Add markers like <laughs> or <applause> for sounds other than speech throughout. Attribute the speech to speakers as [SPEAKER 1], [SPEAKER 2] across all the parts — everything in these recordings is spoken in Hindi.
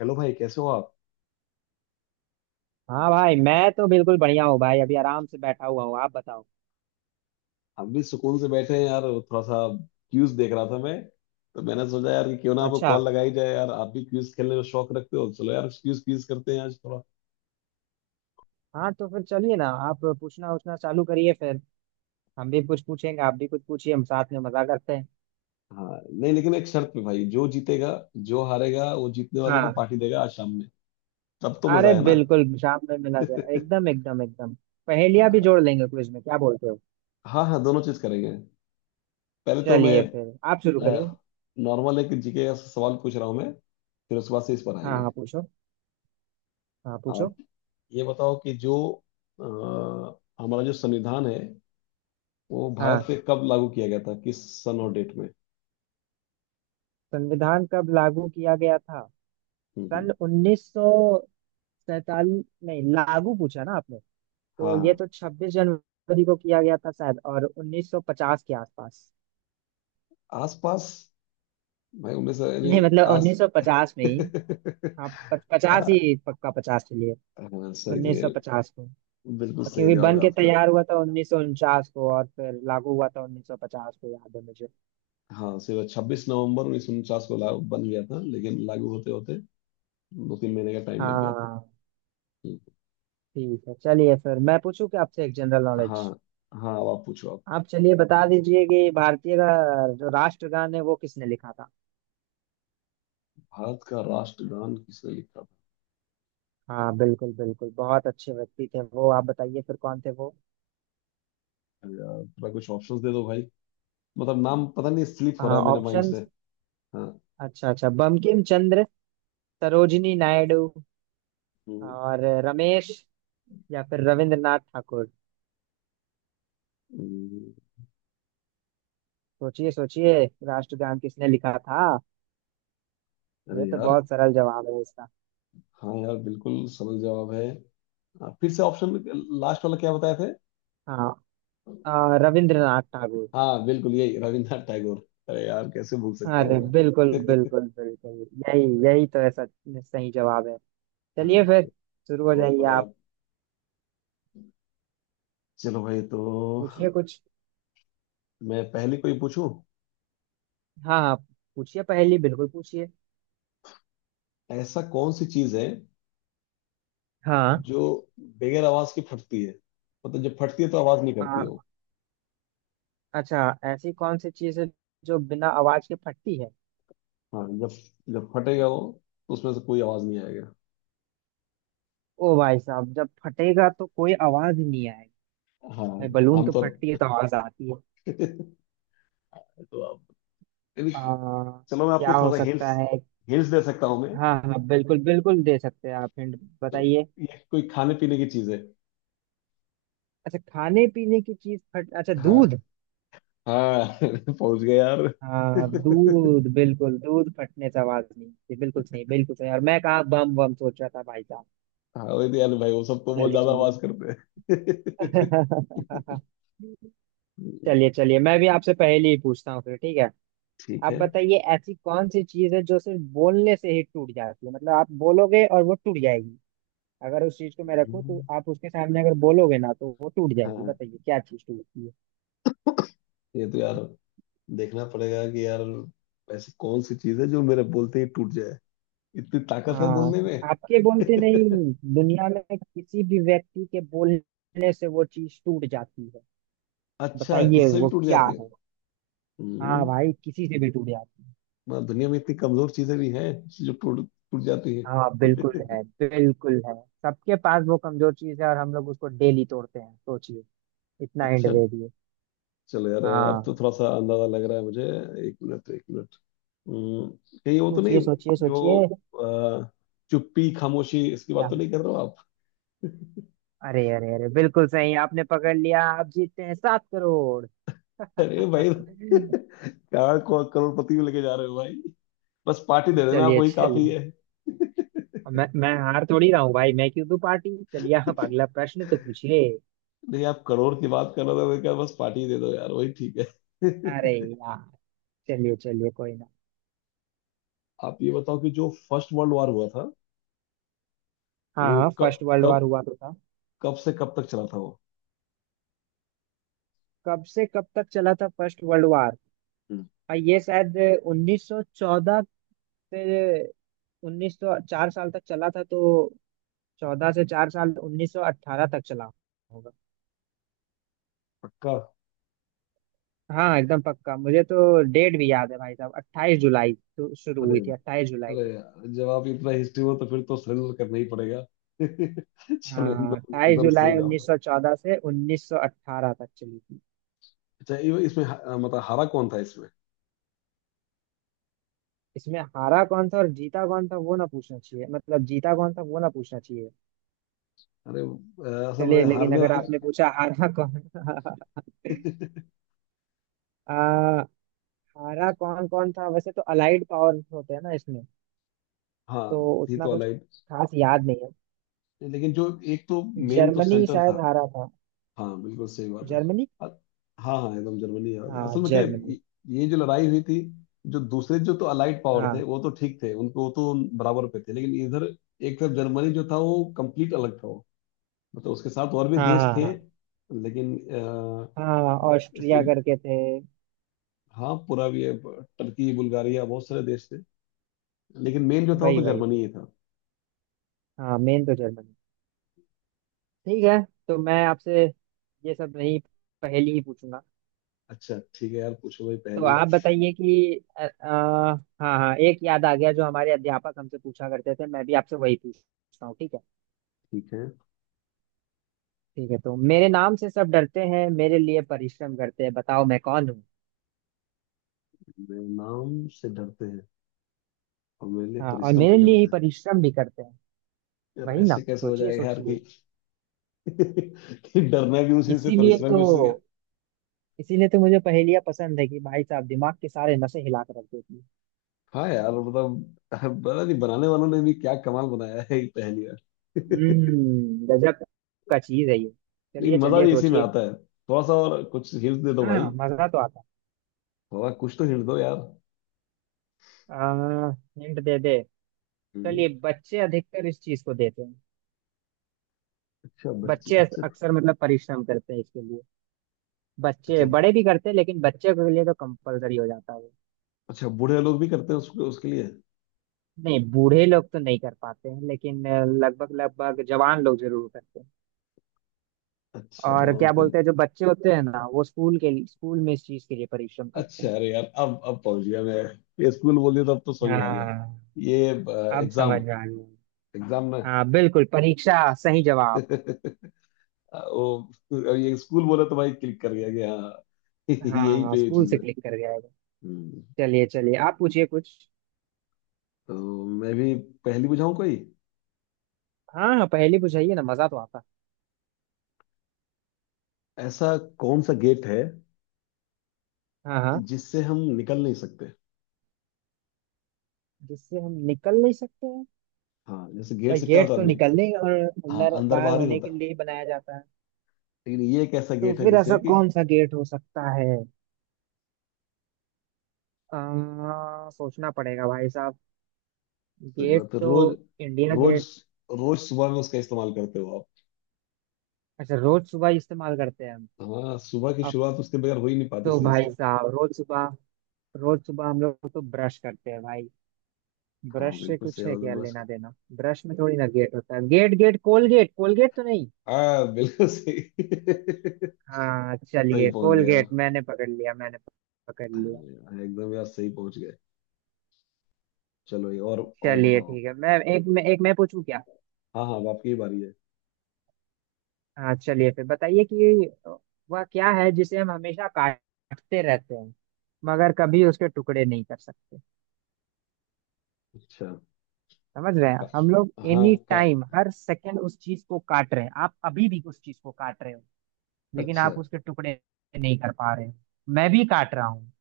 [SPEAKER 1] हेलो भाई कैसे हो आप।
[SPEAKER 2] हाँ भाई, मैं तो बिल्कुल बढ़िया हूँ भाई। अभी आराम से बैठा हुआ हूँ, आप बताओ।
[SPEAKER 1] हम भी सुकून से बैठे हैं यार थोड़ा सा क्यूज देख रहा था मैं। तो मैंने सोचा यार कि क्यों ना आपको
[SPEAKER 2] अच्छा।
[SPEAKER 1] कॉल लगाई जाए यार, आप भी क्यूज खेलने में शौक रखते हो। चलो यार क्यूज क्यूज करते हैं आज थोड़ा।
[SPEAKER 2] हाँ तो फिर चलिए ना, आप पूछना उछना चालू करिए फिर। हम भी कुछ पूछेंगे, आप भी कुछ पूछिए, हम साथ में मजा करते हैं।
[SPEAKER 1] हाँ नहीं, लेकिन एक शर्त पे भाई, जो जीतेगा जो हारेगा वो जीतने वाले को
[SPEAKER 2] हाँ।
[SPEAKER 1] पार्टी देगा आज शाम में। तब तो
[SPEAKER 2] अरे
[SPEAKER 1] मजा है ना।
[SPEAKER 2] बिल्कुल, शाम में मिला जाए,
[SPEAKER 1] <laughs>
[SPEAKER 2] एकदम एकदम एकदम। पहेलियां भी
[SPEAKER 1] हाँ
[SPEAKER 2] जोड़ लेंगे क्विज में, क्या बोलते हो।
[SPEAKER 1] हाँ। हाँ, दोनों चीज करेंगे। पहले तो मैं
[SPEAKER 2] चलिए फिर आप शुरू करिए।
[SPEAKER 1] नॉर्मल एक जीके का सवाल पूछ रहा हूँ मैं। फिर उसके बाद से इस पर
[SPEAKER 2] हाँ
[SPEAKER 1] आएंगे।
[SPEAKER 2] हाँ, पूछो। हाँ पूछो।
[SPEAKER 1] आप ये बताओ कि जो हमारा जो संविधान है वो
[SPEAKER 2] हाँ।
[SPEAKER 1] भारत पे कब लागू किया गया था, किस सन और डेट में।
[SPEAKER 2] संविधान कब लागू किया गया था।
[SPEAKER 1] हम्म
[SPEAKER 2] सन
[SPEAKER 1] हम्म,
[SPEAKER 2] 1947 नहीं, लागू पूछा ना आपने,
[SPEAKER 1] हाँ
[SPEAKER 2] तो ये
[SPEAKER 1] हाँ
[SPEAKER 2] तो 26 जनवरी को किया गया था शायद, और 1950 के आसपास।
[SPEAKER 1] आसपास। भाई 1900
[SPEAKER 2] <laughs>
[SPEAKER 1] यानी
[SPEAKER 2] नहीं मतलब
[SPEAKER 1] आस।
[SPEAKER 2] 1950 में ही।
[SPEAKER 1] <laughs>
[SPEAKER 2] हाँ, 50
[SPEAKER 1] हाँ।
[SPEAKER 2] ही पक्का, 50 के लिए।
[SPEAKER 1] हाँ, सही है।
[SPEAKER 2] 1950 को। और
[SPEAKER 1] बिल्कुल सही
[SPEAKER 2] क्योंकि
[SPEAKER 1] जवाब
[SPEAKER 2] बन
[SPEAKER 1] है
[SPEAKER 2] के
[SPEAKER 1] आपका।
[SPEAKER 2] तैयार हुआ था 1949 को और फिर लागू हुआ था 1950 को, याद है मुझे।
[SPEAKER 1] हाँ सिर्फ 26 नवंबर 1949 को लागू बन गया था, लेकिन लागू होते होते 2-3 महीने का टाइम लग गया था।
[SPEAKER 2] हाँ।
[SPEAKER 1] हम्म,
[SPEAKER 2] ठीक है, चलिए फिर मैं पूछूं कि आपसे एक जनरल
[SPEAKER 1] हाँ
[SPEAKER 2] नॉलेज।
[SPEAKER 1] हाँ अब आप पूछो आप।
[SPEAKER 2] आप चलिए बता दीजिए कि भारतीय का जो राष्ट्रगान है वो किसने लिखा था।
[SPEAKER 1] भारत का राष्ट्रगान किसने लिखा था।
[SPEAKER 2] हाँ बिल्कुल बिल्कुल, बहुत अच्छे व्यक्ति थे वो, आप बताइए फिर कौन थे वो।
[SPEAKER 1] अरे यार थोड़ा कुछ ऑप्शंस दे दो भाई, मतलब नाम पता नहीं, स्लिप हो रहा है मेरे माइंड
[SPEAKER 2] ऑप्शन।
[SPEAKER 1] से। हाँ।
[SPEAKER 2] अच्छा अच्छा, बंकिम चंद्र, सरोजिनी नायडू,
[SPEAKER 1] हम्म।
[SPEAKER 2] और रमेश, या फिर रविंद्रनाथ ठाकुर।
[SPEAKER 1] हम्म।
[SPEAKER 2] सोचिए सोचिए, राष्ट्रगान किसने लिखा था। ये
[SPEAKER 1] अरे
[SPEAKER 2] तो
[SPEAKER 1] यार,
[SPEAKER 2] बहुत सरल जवाब है इसका।
[SPEAKER 1] हाँ यार बिल्कुल सरल जवाब है। हाँ, फिर से ऑप्शन, लास्ट वाला क्या बताए थे।
[SPEAKER 2] हाँ। रविंद्रनाथ ठाकुर।
[SPEAKER 1] हाँ बिल्कुल यही, रविंद्रनाथ टैगोर। अरे यार कैसे भूल सकता
[SPEAKER 2] अरे
[SPEAKER 1] हूँ
[SPEAKER 2] बिल्कुल
[SPEAKER 1] मैं। <laughs>
[SPEAKER 2] बिल्कुल बिल्कुल, यही यही तो ऐसा सही जवाब है। चलिए
[SPEAKER 1] हाँ,
[SPEAKER 2] फिर, शुरू हो
[SPEAKER 1] बहुत
[SPEAKER 2] जाइए
[SPEAKER 1] बड़े
[SPEAKER 2] आप।
[SPEAKER 1] आप। चलो भाई तो
[SPEAKER 2] पूछिए कुछ।
[SPEAKER 1] मैं पहली कोई पूछूं।
[SPEAKER 2] हाँ हाँ पूछिए, पहेली बिल्कुल पूछिए।
[SPEAKER 1] ऐसा कौन सी चीज है
[SPEAKER 2] हाँ।
[SPEAKER 1] जो बगैर आवाज की फटती है। मतलब जब फटती है तो आवाज नहीं
[SPEAKER 2] अ,
[SPEAKER 1] करती है वो।
[SPEAKER 2] अच्छा, ऐसी कौन सी चीज़ है जो बिना आवाज के फटती है।
[SPEAKER 1] हाँ जब जब फटेगा वो तो उसमें से कोई आवाज नहीं आएगा।
[SPEAKER 2] ओ भाई साहब, जब फटेगा तो कोई आवाज ही नहीं आएगी।
[SPEAKER 1] हाँ
[SPEAKER 2] भाई, बलून तो
[SPEAKER 1] आमतौर।
[SPEAKER 2] फटती है तो आवाज आती है।
[SPEAKER 1] <laughs> तो आप।
[SPEAKER 2] आ,
[SPEAKER 1] चलो मैं
[SPEAKER 2] क्या
[SPEAKER 1] आपको
[SPEAKER 2] हो
[SPEAKER 1] थोड़ा सा हिंट्स,
[SPEAKER 2] सकता है।
[SPEAKER 1] हिंट्स दे सकता हूँ मैं।
[SPEAKER 2] हाँ हाँ, बिल्कुल बिल्कुल दे सकते हैं आप हिंट,
[SPEAKER 1] तो
[SPEAKER 2] बताइए।
[SPEAKER 1] ये कोई खाने पीने की चीज है।
[SPEAKER 2] अच्छा खाने पीने की चीज फट, अच्छा,
[SPEAKER 1] हाँ।
[SPEAKER 2] दूध।
[SPEAKER 1] हाँ <laughs> पहुंच गए यार।
[SPEAKER 2] हाँ
[SPEAKER 1] <laughs>
[SPEAKER 2] दूध, बिल्कुल दूध फटने से आवाज नहीं आती, बिल्कुल सही बिल्कुल सही, और मैं कहाँ बम बम सोच रहा था भाई साहब।
[SPEAKER 1] हाँ वही तो यार भाई, वो सब तो बहुत
[SPEAKER 2] चलिए
[SPEAKER 1] ज्यादा
[SPEAKER 2] चलिए।
[SPEAKER 1] आवाज करते हैं। <laughs>
[SPEAKER 2] <laughs> चलिए चलिए, मैं भी आपसे पहले ही पूछता हूँ फिर, ठीक है।
[SPEAKER 1] ठीक
[SPEAKER 2] आप
[SPEAKER 1] है।
[SPEAKER 2] बताइए, ऐसी कौन सी चीज है जो सिर्फ बोलने से ही टूट जाती है, मतलब आप बोलोगे और वो टूट जाएगी। अगर उस चीज को मैं रखूं तो
[SPEAKER 1] हम्म।
[SPEAKER 2] आप उसके सामने अगर बोलोगे ना, तो वो टूट जाएगी,
[SPEAKER 1] हाँ
[SPEAKER 2] बताइए क्या चीज टूटती है।
[SPEAKER 1] ये तो यार देखना पड़ेगा कि यार ऐसी कौन सी चीज है जो मेरे बोलते ही टूट जाए, इतनी ताकत है
[SPEAKER 2] हाँ।
[SPEAKER 1] बोलने में।
[SPEAKER 2] आपके बोलते
[SPEAKER 1] <laughs>
[SPEAKER 2] नहीं, दुनिया में किसी भी व्यक्ति के बोलने से वो चीज टूट जाती है,
[SPEAKER 1] अच्छा
[SPEAKER 2] बताइए
[SPEAKER 1] किससे भी
[SPEAKER 2] वो
[SPEAKER 1] टूट
[SPEAKER 2] क्या
[SPEAKER 1] जाती है।
[SPEAKER 2] है। हाँ
[SPEAKER 1] हम्म,
[SPEAKER 2] भाई, किसी से भी टूट जाती है।
[SPEAKER 1] मतलब दुनिया में इतनी कमजोर चीजें भी हैं जो टूट टूट जाती
[SPEAKER 2] हाँ
[SPEAKER 1] है।
[SPEAKER 2] बिल्कुल
[SPEAKER 1] <laughs>
[SPEAKER 2] है, बिल्कुल है, सबके पास वो कमजोर चीज है, और हम लोग उसको डेली तोड़ते हैं, सोचिए। इतना एंड
[SPEAKER 1] अच्छा,
[SPEAKER 2] दे दिए।
[SPEAKER 1] चलो यार अब तो
[SPEAKER 2] हाँ,
[SPEAKER 1] थोड़ा सा अंदाजा लग रहा है मुझे। एक मिनट एक मिनट। हम्म, कहीं वो तो नहीं
[SPEAKER 2] सोचिए सोचिए सोचिए।
[SPEAKER 1] जो अ, चुप्पी, खामोशी, इसकी बात
[SPEAKER 2] क्या।
[SPEAKER 1] तो नहीं कर रहे हो आप।
[SPEAKER 2] अरे अरे अरे, बिल्कुल सही, आपने पकड़ लिया, आप जीतते हैं 7 करोड़। <laughs>
[SPEAKER 1] अरे भाई <laughs> क्या को- करोड़पति में लेके जा रहे हो भाई। बस पार्टी दे देना आप,
[SPEAKER 2] चलिए
[SPEAKER 1] वही काफी
[SPEAKER 2] चलिए,
[SPEAKER 1] है।
[SPEAKER 2] मैं हार थोड़ी रहा हूँ भाई, मैं क्यों दूं पार्टी, चलिए आप अगला प्रश्न तो पूछिए।
[SPEAKER 1] नहीं आप करोड़ की बात कर रहे थे, मैं क्या बस पार्टी दे दो यार वही ठीक है।
[SPEAKER 2] अरे
[SPEAKER 1] <laughs>
[SPEAKER 2] यार, चलिए चलिए, कोई ना।
[SPEAKER 1] आप ये बताओ कि जो फर्स्ट वर्ल्ड वॉर हुआ था
[SPEAKER 2] हाँ
[SPEAKER 1] वो
[SPEAKER 2] हाँ, फर्स्ट
[SPEAKER 1] कब
[SPEAKER 2] वर्ल्ड वार
[SPEAKER 1] कब
[SPEAKER 2] हुआ तो था।
[SPEAKER 1] कब से कब तक चला था वो।
[SPEAKER 2] कब से कब तक चला था फर्स्ट वर्ल्ड वार,
[SPEAKER 1] हम्म।
[SPEAKER 2] और ये शायद 1914 से 1900, चार साल तक चला था तो, चौदह से चार साल 1918 तक चला।
[SPEAKER 1] पक्का।
[SPEAKER 2] हाँ एकदम पक्का, मुझे तो डेट भी याद है भाई साहब, 28 जुलाई तो शुरू
[SPEAKER 1] अरे
[SPEAKER 2] हुई थी, 28 जुलाई
[SPEAKER 1] अरे
[SPEAKER 2] को।
[SPEAKER 1] यार, जब आप इतना हिस्ट्री हो तो फिर तो सरेंडर करना ही पड़ेगा। <laughs> चलो
[SPEAKER 2] हाँ,
[SPEAKER 1] एकदम
[SPEAKER 2] अट्ठाईस
[SPEAKER 1] एकदम सही
[SPEAKER 2] जुलाई उन्नीस
[SPEAKER 1] जवाब।
[SPEAKER 2] सौ चौदह से 1918 तक चली थी।
[SPEAKER 1] अच्छा ये- इसमें ह- मतलब हारा कौन था इसमें।
[SPEAKER 2] इसमें हारा कौन था और जीता कौन था, वो ना पूछना चाहिए, मतलब जीता कौन था वो ना पूछना चाहिए।
[SPEAKER 1] अरे असल में
[SPEAKER 2] चलिए, लेकिन
[SPEAKER 1] हारने
[SPEAKER 2] अगर
[SPEAKER 1] वाले।
[SPEAKER 2] आपने पूछा हारा कौन। <laughs>
[SPEAKER 1] <laughs>
[SPEAKER 2] आ, हारा कौन कौन था, वैसे तो अलाइड पावर होते हैं ना इसमें, तो
[SPEAKER 1] हाँ थी
[SPEAKER 2] उतना
[SPEAKER 1] तो
[SPEAKER 2] कुछ
[SPEAKER 1] अलाइड।
[SPEAKER 2] खास याद नहीं है।
[SPEAKER 1] लेकिन जो एक तो मेन तो
[SPEAKER 2] जर्मनी
[SPEAKER 1] सेंटर था।
[SPEAKER 2] शायद हारा था।
[SPEAKER 1] हाँ बिल्कुल सही बात है।
[SPEAKER 2] जर्मनी।
[SPEAKER 1] अ- हाँ हाँ एकदम जर्मनी है।
[SPEAKER 2] हाँ
[SPEAKER 1] असल में क्या है,
[SPEAKER 2] जर्मनी।
[SPEAKER 1] ये जो लड़ाई हुई थी, जो दूसरे जो तो अलाइड पावर थे
[SPEAKER 2] हाँ
[SPEAKER 1] वो तो ठीक थे, उनको वो तो बराबर पे थे, लेकिन इधर एक तरफ जर्मनी जो था वो कंप्लीट अलग था। मतलब उसके साथ और भी
[SPEAKER 2] हाँ
[SPEAKER 1] देश
[SPEAKER 2] हाँ।
[SPEAKER 1] थे,
[SPEAKER 2] हाँ
[SPEAKER 1] लेकिन
[SPEAKER 2] हाँ, ऑस्ट्रिया
[SPEAKER 1] इसमें,
[SPEAKER 2] करके थे।
[SPEAKER 1] हाँ पूरा भी है, टर्की, बुल्गारिया, बहुत सारे देश थे। लेकिन मेन जो था वो तो
[SPEAKER 2] वही वही
[SPEAKER 1] जर्मनी
[SPEAKER 2] वही,
[SPEAKER 1] ही था।
[SPEAKER 2] हाँ मेन तो जर्मनी। ठीक है, तो मैं आपसे ये सब नहीं, पहेली ही पूछूंगा।
[SPEAKER 1] अच्छा ठीक है यार पूछो भाई
[SPEAKER 2] तो
[SPEAKER 1] पहली।
[SPEAKER 2] आप बताइए कि हाँ हाँ, एक याद आ गया, जो हमारे अध्यापक हमसे पूछा करते थे, मैं भी आपसे वही पूछता हूँ, ठीक है।
[SPEAKER 1] ठीक है।
[SPEAKER 2] ठीक है, तो मेरे नाम से सब डरते हैं, मेरे लिए परिश्रम करते हैं, बताओ मैं कौन हूँ।
[SPEAKER 1] मेरे नाम से डरते हैं और मेरे लिए
[SPEAKER 2] हाँ और
[SPEAKER 1] परिश्रम
[SPEAKER 2] मेरे
[SPEAKER 1] भी
[SPEAKER 2] लिए ही
[SPEAKER 1] करते हैं।
[SPEAKER 2] परिश्रम भी करते हैं।
[SPEAKER 1] यार
[SPEAKER 2] वही ना,
[SPEAKER 1] ऐसे कैसे हो
[SPEAKER 2] सोचिए
[SPEAKER 1] जाएगा यार कि,
[SPEAKER 2] सोचिए।
[SPEAKER 1] <laughs> कि डरना भी उसी से
[SPEAKER 2] इसीलिए
[SPEAKER 1] परिश्रम भी
[SPEAKER 2] तो,
[SPEAKER 1] उसी से।
[SPEAKER 2] इसीलिए तो मुझे पहेलियाँ पसंद है कि भाई साहब दिमाग के सारे नसें हिला कर रख देती है।
[SPEAKER 1] हाँ यार मतलब पता नहीं बनाने वालों ने भी क्या कमाल बनाया है ये पहली बार।
[SPEAKER 2] गजब का चीज है ये।
[SPEAKER 1] लेकिन
[SPEAKER 2] चलिए
[SPEAKER 1] मजा
[SPEAKER 2] चलिए
[SPEAKER 1] भी इसी में
[SPEAKER 2] सोचिए।
[SPEAKER 1] आता है। थोड़ा सा और कुछ हिंट दे दो भाई।
[SPEAKER 2] हाँ मजा तो आता।
[SPEAKER 1] थोड़ा कुछ तो हिंट दो यार।
[SPEAKER 2] आ, हिंट दे दे।
[SPEAKER 1] हम्म।
[SPEAKER 2] चलिए, बच्चे अधिकतर इस चीज को देते हैं,
[SPEAKER 1] अच्छा बच्चे,
[SPEAKER 2] बच्चे
[SPEAKER 1] अच्छा।
[SPEAKER 2] अक्सर मतलब परिश्रम करते हैं इसके लिए, बच्चे
[SPEAKER 1] अच्छा।
[SPEAKER 2] बड़े भी करते हैं लेकिन बच्चे के लिए तो कंपलसरी हो जाता है वो।
[SPEAKER 1] अच्छा बूढ़े लोग भी करते हैं उसको उसके लिए।
[SPEAKER 2] नहीं बूढ़े लोग तो नहीं कर पाते हैं, लेकिन लगभग लगभग जवान लोग जरूर करते हैं।
[SPEAKER 1] अच्छा
[SPEAKER 2] और
[SPEAKER 1] जवान
[SPEAKER 2] क्या
[SPEAKER 1] तो।
[SPEAKER 2] बोलते हैं, जो बच्चे होते हैं ना वो स्कूल के लिए- स्कूल में इस चीज के लिए परिश्रम करते
[SPEAKER 1] अच्छा
[SPEAKER 2] हैं।
[SPEAKER 1] अरे यार अब पहुंच गया मैं। ये स्कूल बोलिए तो अब तो समझ में आ गया।
[SPEAKER 2] हाँ
[SPEAKER 1] ये
[SPEAKER 2] अब समझ
[SPEAKER 1] एग्जाम,
[SPEAKER 2] में आ गया।
[SPEAKER 1] एग्जाम में।
[SPEAKER 2] हाँ बिल्कुल, परीक्षा, सही जवाब।
[SPEAKER 1] <laughs> वो अब ये स्कूल बोला तो भाई क्लिक कर गया कि हाँ <laughs> यही
[SPEAKER 2] हाँ,
[SPEAKER 1] पे ये
[SPEAKER 2] स्कूल
[SPEAKER 1] चीज
[SPEAKER 2] से
[SPEAKER 1] है।
[SPEAKER 2] क्लिक कर गया है।
[SPEAKER 1] हम्म,
[SPEAKER 2] चलिए चलिए, आप पूछिए कुछ।
[SPEAKER 1] तो मैं भी पहली बुझाऊं कोई।
[SPEAKER 2] हाँ हाँ, पहेली पूछाइए ना, मजा तो आता।
[SPEAKER 1] ऐसा कौन सा गेट है
[SPEAKER 2] हाँ हाँ,
[SPEAKER 1] जिससे हम निकल नहीं सकते।
[SPEAKER 2] जिससे हम निकल नहीं सकते हैं।
[SPEAKER 1] हाँ जैसे गेट
[SPEAKER 2] भाई,
[SPEAKER 1] से क्या
[SPEAKER 2] गेट
[SPEAKER 1] होता है
[SPEAKER 2] तो
[SPEAKER 1] आदमी।
[SPEAKER 2] निकलने और
[SPEAKER 1] हाँ
[SPEAKER 2] अंदर
[SPEAKER 1] अंदर
[SPEAKER 2] बाहर
[SPEAKER 1] बाहर ही
[SPEAKER 2] होने
[SPEAKER 1] होता
[SPEAKER 2] के
[SPEAKER 1] है,
[SPEAKER 2] लिए बनाया जाता है।
[SPEAKER 1] लेकिन ये एक ऐसा
[SPEAKER 2] तो
[SPEAKER 1] गेट है
[SPEAKER 2] फिर
[SPEAKER 1] जिससे
[SPEAKER 2] ऐसा
[SPEAKER 1] कि,
[SPEAKER 2] कौन सा गेट हो सकता है, सोचना पड़ेगा भाई साहब।
[SPEAKER 1] सही
[SPEAKER 2] गेट
[SPEAKER 1] बात है।
[SPEAKER 2] तो
[SPEAKER 1] रोज
[SPEAKER 2] इंडिया
[SPEAKER 1] रोज,
[SPEAKER 2] गेट।
[SPEAKER 1] रोज सुबह में उसका इस्तेमाल करते हो आप।
[SPEAKER 2] अच्छा रोज सुबह इस्तेमाल करते हैं हम,
[SPEAKER 1] हाँ सुबह की
[SPEAKER 2] अब
[SPEAKER 1] शुरुआत उसके बगैर हो ही नहीं पाती
[SPEAKER 2] तो
[SPEAKER 1] सही
[SPEAKER 2] भाई
[SPEAKER 1] से।
[SPEAKER 2] साहब, रोज सुबह हम लोग तो ब्रश करते हैं भाई।
[SPEAKER 1] हाँ
[SPEAKER 2] ब्रश से
[SPEAKER 1] बिल्कुल सही
[SPEAKER 2] कुछ है
[SPEAKER 1] बात है
[SPEAKER 2] क्या
[SPEAKER 1] बस।
[SPEAKER 2] लेना देना, ब्रश में थोड़ी ना गेट होता है, गेट गेट कोलगेट, कोलगेट तो नहीं।
[SPEAKER 1] हाँ बिल्कुल सही। <laughs>
[SPEAKER 2] हाँ
[SPEAKER 1] सही
[SPEAKER 2] चलिए
[SPEAKER 1] पहुंच गए यार।
[SPEAKER 2] कोलगेट, मैंने पकड़ लिया, मैंने पकड़ लिया।
[SPEAKER 1] हाँ, एकदम यार सही पहुंच गए। चलो ये और
[SPEAKER 2] चलिए
[SPEAKER 1] बताओ आप।
[SPEAKER 2] ठीक है, मैं पूछूं क्या।
[SPEAKER 1] हाँ हाँ अब आपकी ही बारी है।
[SPEAKER 2] हाँ चलिए फिर बताइए कि वह क्या है जिसे हम हमेशा काटते रहते हैं मगर कभी उसके टुकड़े नहीं कर सकते।
[SPEAKER 1] अच्छा,
[SPEAKER 2] समझ रहे
[SPEAKER 1] का,
[SPEAKER 2] हैं, हम लोग
[SPEAKER 1] हाँ,
[SPEAKER 2] एनी
[SPEAKER 1] का।
[SPEAKER 2] टाइम हर सेकंड उस चीज को काट रहे हैं, आप अभी भी उस चीज को काट रहे हो, लेकिन
[SPEAKER 1] अच्छा,
[SPEAKER 2] आप उसके टुकड़े नहीं कर पा रहे हो। मैं भी काट रहा हूँ,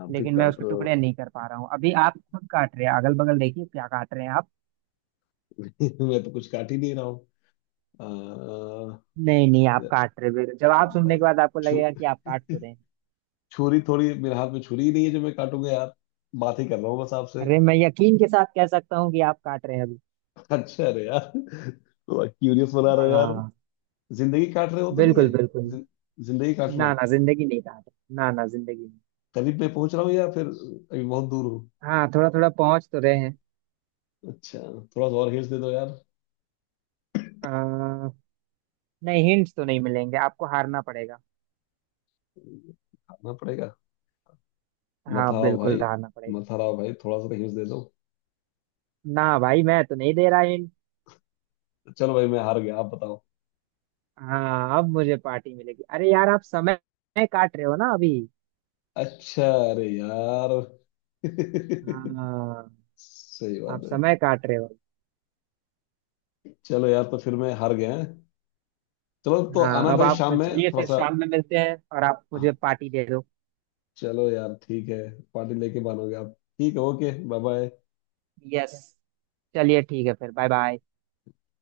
[SPEAKER 1] आप भी
[SPEAKER 2] लेकिन मैं
[SPEAKER 1] काट
[SPEAKER 2] उसको
[SPEAKER 1] रहे हो।
[SPEAKER 2] टुकड़े नहीं कर पा रहा हूँ, अभी आप खुद काट रहे हैं, अगल बगल देखिए क्या काट रहे हैं आप।
[SPEAKER 1] <laughs> मैं तो कुछ काट ही नहीं रहा हूँ। अ,
[SPEAKER 2] नहीं नहीं, आप काट रहे हैं, जवाब सुनने के
[SPEAKER 1] भाई,
[SPEAKER 2] बाद आपको
[SPEAKER 1] छु,
[SPEAKER 2] लगेगा कि आप काट तो रहे हैं।
[SPEAKER 1] छुरी, थोड़ी मेरे हाथ में छुरी ही नहीं है जो मैं काटूंगा यार। बात ही कर रहा हूँ बस आपसे।
[SPEAKER 2] अरे मैं यकीन के साथ कह सकता हूँ कि आप काट रहे हैं अभी।
[SPEAKER 1] अच्छा, अरे यार तो क्यूरियस बना रहे हो यार।
[SPEAKER 2] हाँ
[SPEAKER 1] जिंदगी काट रहे हो तो नहीं है।
[SPEAKER 2] बिल्कुल बिल्कुल।
[SPEAKER 1] जिन- जिंदगी काटना।
[SPEAKER 2] ना ना जिंदगी नहीं काट रहे, ना ना जिंदगी नहीं।
[SPEAKER 1] करीब में पहुंच रहा हूँ या फिर अभी बहुत दूर हूँ।
[SPEAKER 2] हाँ थोड़ा थोड़ा पहुंच तो रहे हैं।
[SPEAKER 1] अच्छा। थोड़ा सा और हिंस दे दो यार।
[SPEAKER 2] आ, नहीं हिंट्स तो नहीं मिलेंगे, आपको हारना पड़ेगा।
[SPEAKER 1] खाना पड़ेगा। मत
[SPEAKER 2] हाँ
[SPEAKER 1] हारो
[SPEAKER 2] बिल्कुल
[SPEAKER 1] भाई,
[SPEAKER 2] हारना पड़ेगा।
[SPEAKER 1] मत हराओ भाई, थोड़ा सा तो हिंस दे दो।
[SPEAKER 2] ना भाई, मैं तो नहीं दे रहा हिंट।
[SPEAKER 1] चलो भाई मैं हार गया, आप बताओ।
[SPEAKER 2] हाँ अब मुझे पार्टी मिलेगी, अरे यार आप समय काट रहे हो ना अभी।
[SPEAKER 1] अच्छा, अरे यार <laughs>
[SPEAKER 2] हाँ
[SPEAKER 1] सही
[SPEAKER 2] आप
[SPEAKER 1] बात है।
[SPEAKER 2] समय काट रहे हो।
[SPEAKER 1] चलो यार तो फिर मैं हार गया हैं। चलो तो आना
[SPEAKER 2] हाँ अब
[SPEAKER 1] भाई
[SPEAKER 2] आप
[SPEAKER 1] शाम में
[SPEAKER 2] चलिए, फिर
[SPEAKER 1] थोड़ा
[SPEAKER 2] शाम में मिलते हैं और आप
[SPEAKER 1] सा।
[SPEAKER 2] मुझे पार्टी दे दो।
[SPEAKER 1] चलो यार ठीक है। पार्टी लेके मानोगे आप, ठीक है, ओके, बाय बाय।
[SPEAKER 2] यस। चलिए ठीक है फिर, बाय बाय।